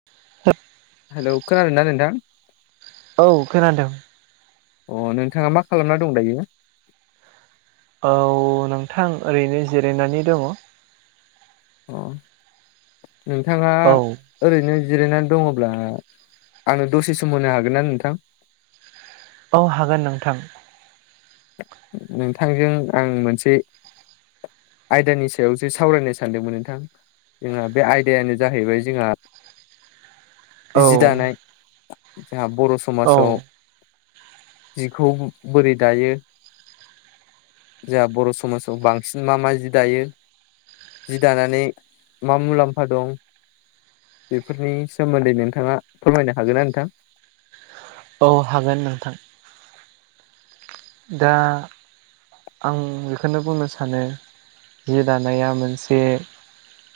[unintelligible] Hello खोनादों ना नोंथां औ खोनादों अ नोंथाङा मा खालामना दं दायो औ नोंथां ओरैनो जिरायनानै दङ अ नोंथाङा औ ओरैनो जिरायनानै दङब्ला आंनो दसे सम होनो हागोन ना नोंथां औ हागोन नोंथां नोंथांजों आं मोनसे आयदानि सायावसो सावरायनो सानदोंमोन नोंथां। जोंहा बे आयदायानो जाहैबाय जोंहा औ जि दानाय जोंहा बर' औ समाजाव जिखौ बोरै दायो। जोंहा बर' समाजाव बांसिन मा मा जि दायो। जि दानानै मा मुलाम्फा दं बेफोरनि सोमोन्दै दिै नोंथाङा फोरमायनो हागोन ना नोंथां? औ हागोन नोंथां। दा आं बेखौनो बुंनो सानो जि दानाया मोनसे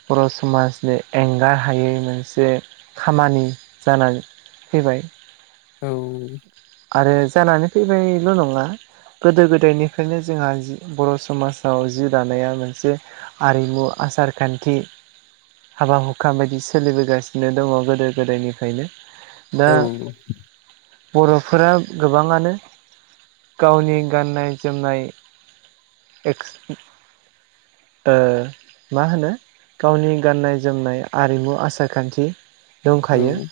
बर' समाजनि एंगार हायै मोनसे खामानि जानानै फैबाय। औ। आरो जानानै फैबायल' नङा। गोदो गोदायनिफ्रायनो जोंहा जि बर' समाजाव जि दानाया मोनसे आरिमु आसार खान्थि हाबा हुखा बायदि सोलिबोगासिनो दङ गोदो गोदायनिफ्रायनो। दा औ बर'। फोर गोबाङानो गावनि गाननाय जोमनाय। एक्स मा होनो? गावनि गाननाय जोमनाय आरिमु आसार खान्थि। दंखायो औ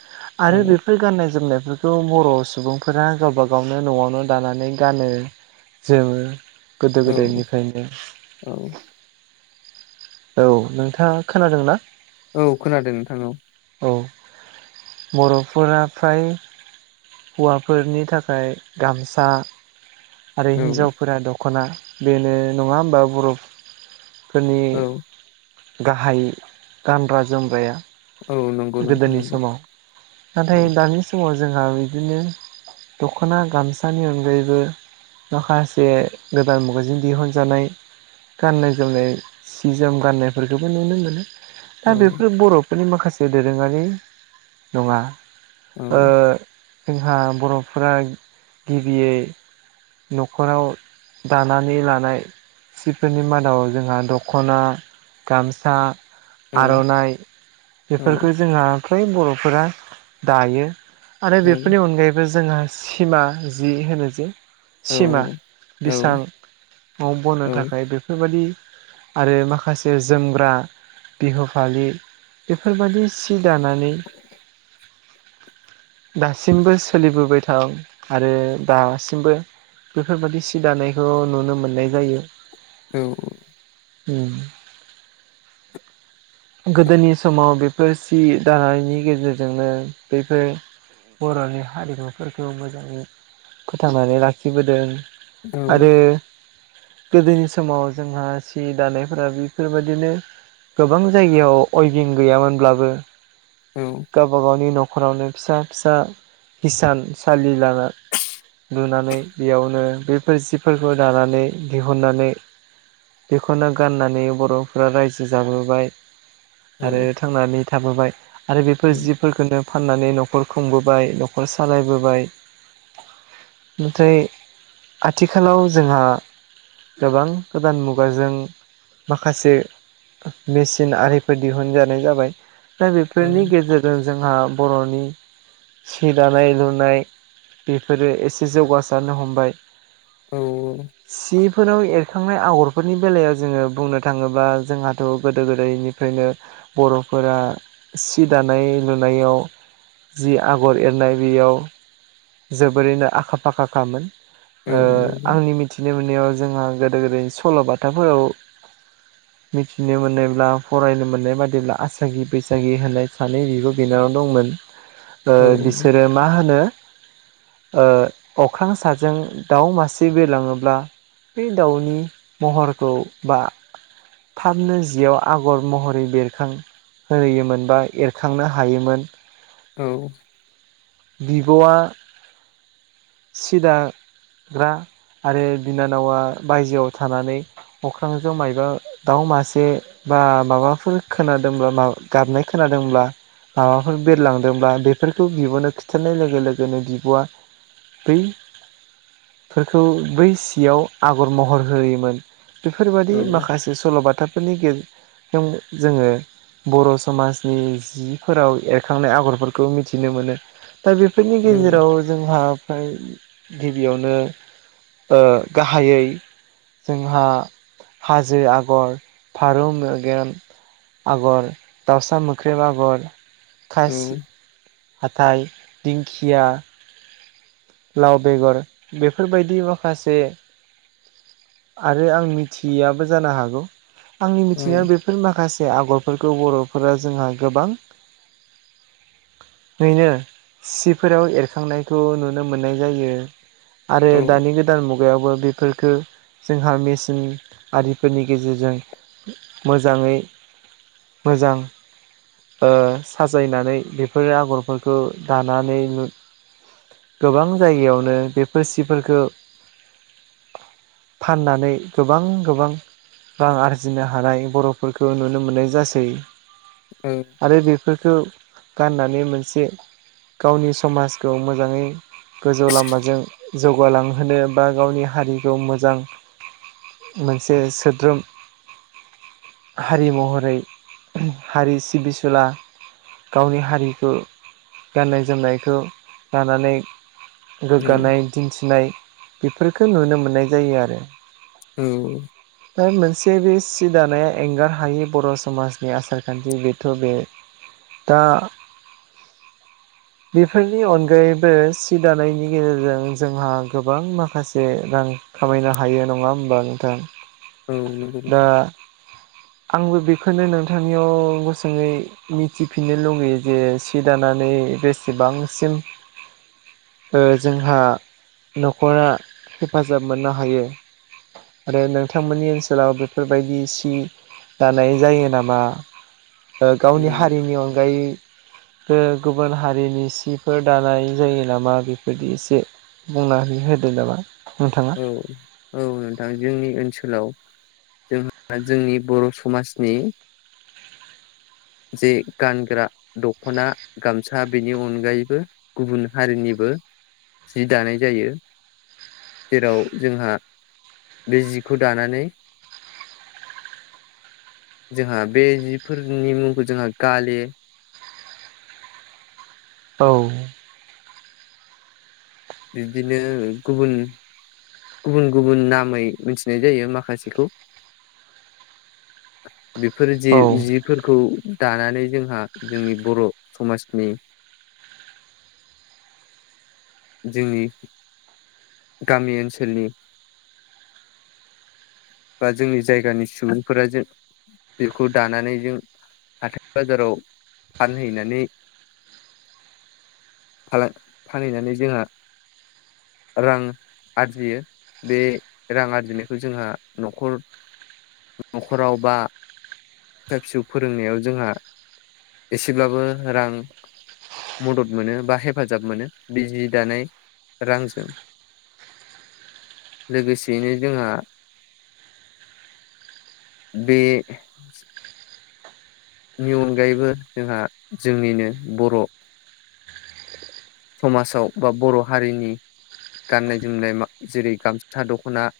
आरो औ बेफोर गाननाय जोमनायफोरखौ। बेखौ बर' सुबुंफोरा गावबा गावनो न'आवनो दानानै गानो जोमो। गोदो औ गोदायनिफ्रायनो। औ। औ नोंथाङा खोनादोंना? औ खोनादों नोंथां औ। औ बर'फोरा फ्राय हौवाफोरनि थाखाय गामसा। आरो औ हिन्जावफोरा दख'ना बेनो नङा होमबा बरफ औ फोरनि गाहाय गानग्रा जोमग्राया। औ नंगौ नोंथां गोदोनि नंगौ समाव औ नाथाय दानि समाव जोंहा बिदिनो। दख'ना गामसानि अनगायैबो माखासे गोदान मुगाजों दिहुनजानाय। गाननाय जोमनाय सिजोम गाननायफोरखौबो नुनो मोनो। औ दा बेफोरो बर'फोरनि माखासे दोरोङारि नङा। औ जोंहा बर'फोरा गिबियै न'खराव दानानै लानाय सिफोरनि मादाव जोंहा दख'ना गामसा औ आर'नाइ। औ बेफोरखौ जोंहा फ्राय बर'फोरा दायो आरो बेफोरनि अनगायैबो जोंहा सिमा जि होनो जिे। औ सिमा नंगौ बेसाङाव बनो नोंथां थाखाय बेफोर बेफोरबादि आरो माखासे जोमग्रा बिहु फालि बेफोरबायदि सि दानानै दासिमबो सोलिबोबाय थाव आरो दासिमबो बेफोरबायाददि सि दानायखौ नुनो मोननाय जायो। औ औ। गोदोनि समाव बेफोर सि दानायनि गेजेरजोंनो बेफोर बर'नि हारिमुफोरखौ मोजाङै फोथांनानै लाखिबोदों आरो गोदोनि समाव जोंहा सि दानायफोरा बेफोरबायदिनो गोबां जायगायाव अयभिं गैयामोनब्लाबो औ गावब गावनि न'खर न'खरावनो फिसा फिसा हिसान सालि ला लुनानै बेयावनो बेफोर जिफोरखौ दानानै दिहुननानै बेखौनो गाननानै बर'फोरा रायजो जाबोबाय आरो थांनानै थाबोबाय आरो बेफोर जिब फोरखोननो फाननानै न'खर खुंबोबाय न'खर सालायबोबाय ओमफ्राय आथिखालाव जोंहा गोबां गोदान मुगाजों माखासे मेसिन आरि फोर दिहुनजानाय जाबाय दा बेफोरनि गेजेरजों जोंहा बर'नि सि दानाय लुनाय बेफोरो एसे जौगासारनो हमबाय औ सिफोराव एरखांनाय आगरफोरनि बेलायाव जोङो बुंनो थाङोब्ला जोंहाथ' गोदो गोदायनि ओखायनो बर'फोरा सि दानाय लुनायाव जि आगर एरनाय बेयाव जोबोरैनो आखा फाखाखामोन आंनि मिथि मिथिनो मोननायाव जोंहा गोदो गोदायनि सल'बाथाफोराव मिथिनो मोननायब्ला फरायनो मोननाय बादिब्ला आसागि बैसागि होननाय सानै बिब' बिनानाव दंमोन बिसोरो मा होनो अख्रां साजों दाउ मासे बिरलाङोब्ला बे दाउनि महरखौ बा थाबनो जियाव आगर महरै बेरखां होहोयोमोन बा एरखांनो हायोमोन औ बिब'आ सिदा ग्रा आरो बिनानावा बायजोआव थानानै अख्रांजों मायबा दाउ मासे बा माबाफोर खोनादोंब्ला गाबनाय खोनादोंब्ला माबाफोर बेरलांदोंब्ला बेफोरखौ बिबोननो खि थुथारनाय लोगो लोगोनो बिब'आ बै फोरखौ बै सियाव आगर महर होयोमोन। बेफोरबायदि माखासे सल'बाथाफोरनि गेजजों जोङो बर' समाजनि जिफोराव एरखांनाय आगरफोरखौ मिथिनो मोनो दा बेफोरनि गेजेराव जोंहा फ्राय गिबियावनो गाहायै जोंहा हाजो आगर फारौ मेगेन आगर दाउसा मोख्रेब आगर औ खसि हाथाय दिंखिया लाव बेगर बेफोरबायदि माखासे आरो आं मिथियाबो जानो हागौ आंनि मिथिनायाव बेफो फोर माखासे आगरफोरखौ बर'फोरा जोंहा गोबां नो सिफोराव एरखांनायखौ नुनो मोननाय जायो आरो दानि गोद गोदान मुगायावबो बेफोरफोरखौ जोंहा मेसिन आरिफोरनि गेजेरजों मोजाङै मोजां साजायनानै बेफोरो आगरफोरखौ दानानै गोबां जायगायावनो बेफोर सिफोरखौ फाननानै गोबां गोबां रां आरजिनो हानाय बर'फोरखौ नुनो मोननाय जासै औ आरो बेफोरखौ गाननानै मोनसे गावनि समाजखौ मोजाङै गोजौ लामाजों जौगालांहोनो बा गावनि हारिखौ मोजां मोनसे सोद्रोम हारि महरै हारि सिबिसुला गावनि हारिखौ गाननाय जोमनायखौ लानानै रोगानाय दिन्थिनाय बेफोरफोरखो नुनो मोननाय जायो आरो। ओम। ओ मोनसे बे सि दानाया एंगार हायि बर' समाजनि आसार खान्थि। बेथ' बे दा बेफोरनि अनगायैबो सि दानायनि गेजेरजों जोंहा गोबां माखासे रां खामायनो हायो नङा होमबा नोंथां? दा आंबो बेखौनो नोंथांनियाव गुसुङै मिथिफिननो लुगैयो जे सि दानानै बेसेबांसिम ओ जोंहा न'खरा हेफाजाब मोननो हायो। आरो नों बिथांमोननि ओनसोलाव बेफोरबायदि सि दानाय जायो नामा? गावनि हारिनि अनगायै ओ गुबुन हारिनि सिफोर दानाय जायो नामा बेफोरदि एसे बुंनानै होदो नामा नोंथा? औ औ नोंथां जोंनि ओनसोलाव जोंहा जोंनि बर' समाजनि [inaudible] जे गानग्रा दख'ना गामसा बेनि अनगायैबो गुबुन हारिनिबो जि दानाय जायो। जेराव जोंहा बे जिखौ दानानै जोंहा बे जिफोरनि मुंखौ जोंहा गाले औ। बिदिनो गुबुन गुबुन गुबुन नामै मिथिनाय जायो माखासेखौ। बेफोर जि औ जिफोरखौ दानानै जोंहा जोंनि बर' समाजनि जोंनि गामि ओनसोलनि बा जोंनि जायगानि सुबुंफोरा जों बेखौ दानानै जों हाथाय बाजाराव फानहैनानै [inaudible] फाला फानहैनानै जोंहा रां आरजियो। बे रां आरजिनायखौ जोंहा न'खर न'खराव बा फिसा फिसौ फोरोंनायाव जोंहा एसेब्लाबो रां मदद मोनो बा हेफाजाब मोनो बे जि दानाय रांजों लोगोसेयैनो जोंहा बे नि अनगायैबो जोंहा जोंनिनो बर' समाजाव बा बर' हारिनि गाननाय जोमनाय मा जेरै गामसथा दख'ना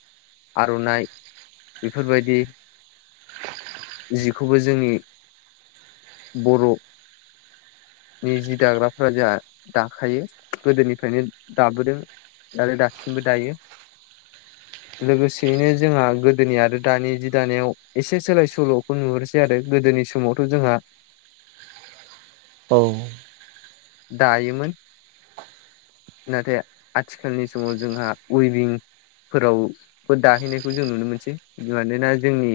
आर'नाइ बेफोरबायदि जिखौबो जोंनि बर' बे जि दाग्राफोरा जोंहा दाखायो गोदोनिफ्रायनो दाबोदों। दालाय दासिमबो दायो। लोगोसेयैनो जोंहा गोदोनि आरो दानि जि दानायाव एसे सोलाय स सल'खौ नुहोसै आरो गोदोनि समावथ' जोंहा औ। दायोमोन। नाथाय आथिखालनि समाव जोंहा उेभिं फोराव दाहैनायखौ जों नुनो मोनसै मानोना जोंनि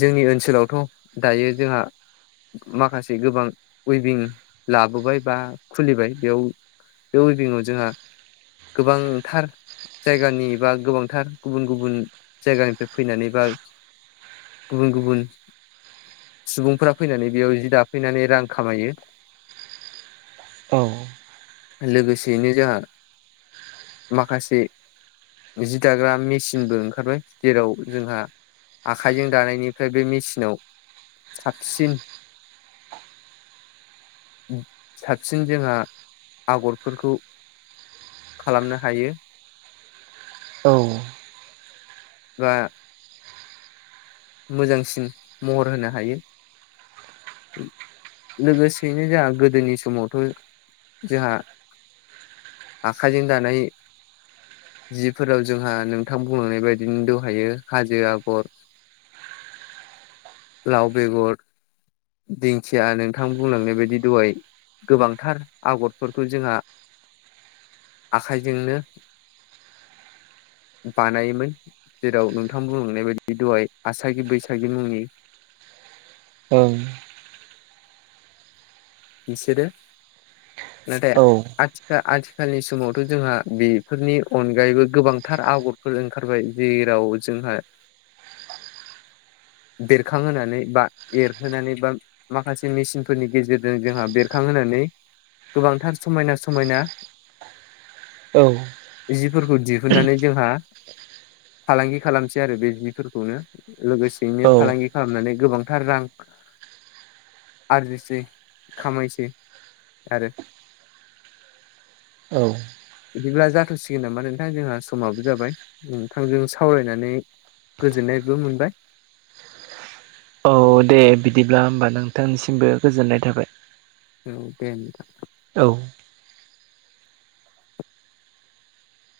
जोंनि ओनसोलावथ' दायो जोंहा। माखासे गोबां उइभिं लाबोबाय बा खुलिबाय। बेयाव बे उइभंआव जोंहा गोबांथार जायगानि बा गोबांथार गुबुन गुबुन जायगानिफ्राय फैनानै बा। गुबुन गुबुन सुबुंफोरा फैनानै बेयाव जि दाफैनानै रां खामायो। औ। लोगोसेयैनो जोंहा माखासे जि दाग्रा मेसिनबो ओंखारबाय जेराव जोंहा आखाइजों दानायनिफ्राय बे मेसिनाव साबसिन उ साबसिन जोंहा आगरफोरखौ खालामनो हायो। औ। [unintelligible] मोजांसिन महर होनो हायो। लोगोसेयैनो जोंहा गोदोनि समावथ' जोंहा आखाइजों दानाय। जिफोराव जोंहा नोंथां बुंलांनाय बायदिनो दंहायो हाजो आगर। लाव बेगर दिंखिया नोंथां बुंलांनाय बायदि दहाय गोबांथार आगरफोरखौ जोंहा आखाइजोंनो। बानायोमोन जेराव नोंथां बुंलांनाय बायदि दहाय आसागि बैसागि मुंनि ओं। इसोरो नाथे दा आथिखालनि समावथ' जोंहा बेफोरनि अनगायैबो गोबांथार आगरफोर ओंखारबाय जेराव जोंहा [inaudible] बेरखांहोनानै बा एरहोनानै बा माखासे मेसिनफोरनि गेजेर जों जोंहा बेरखांहोनानै गोबांथार समायना समायना। औ। जिफोरखौ दिहुननानै जोंहा फालांगि खालामसै आरो बे जिफोरखौनो। लोगोसेयैनो औ फालांगि खालामनानै गोबांथार रां आरजिसै। खामायसै आरो औ। बिदिब्ला जाथ'सिगोन नामा नोंथां जोंहा समाबो जाबाय नोंथांजों सावरायनानै गोजोननायबो मोनबाय। औ दे बिदिब्ला होमबा नोंथांनिसिमबो गोजोननाय थाबाय। औ दे। औ।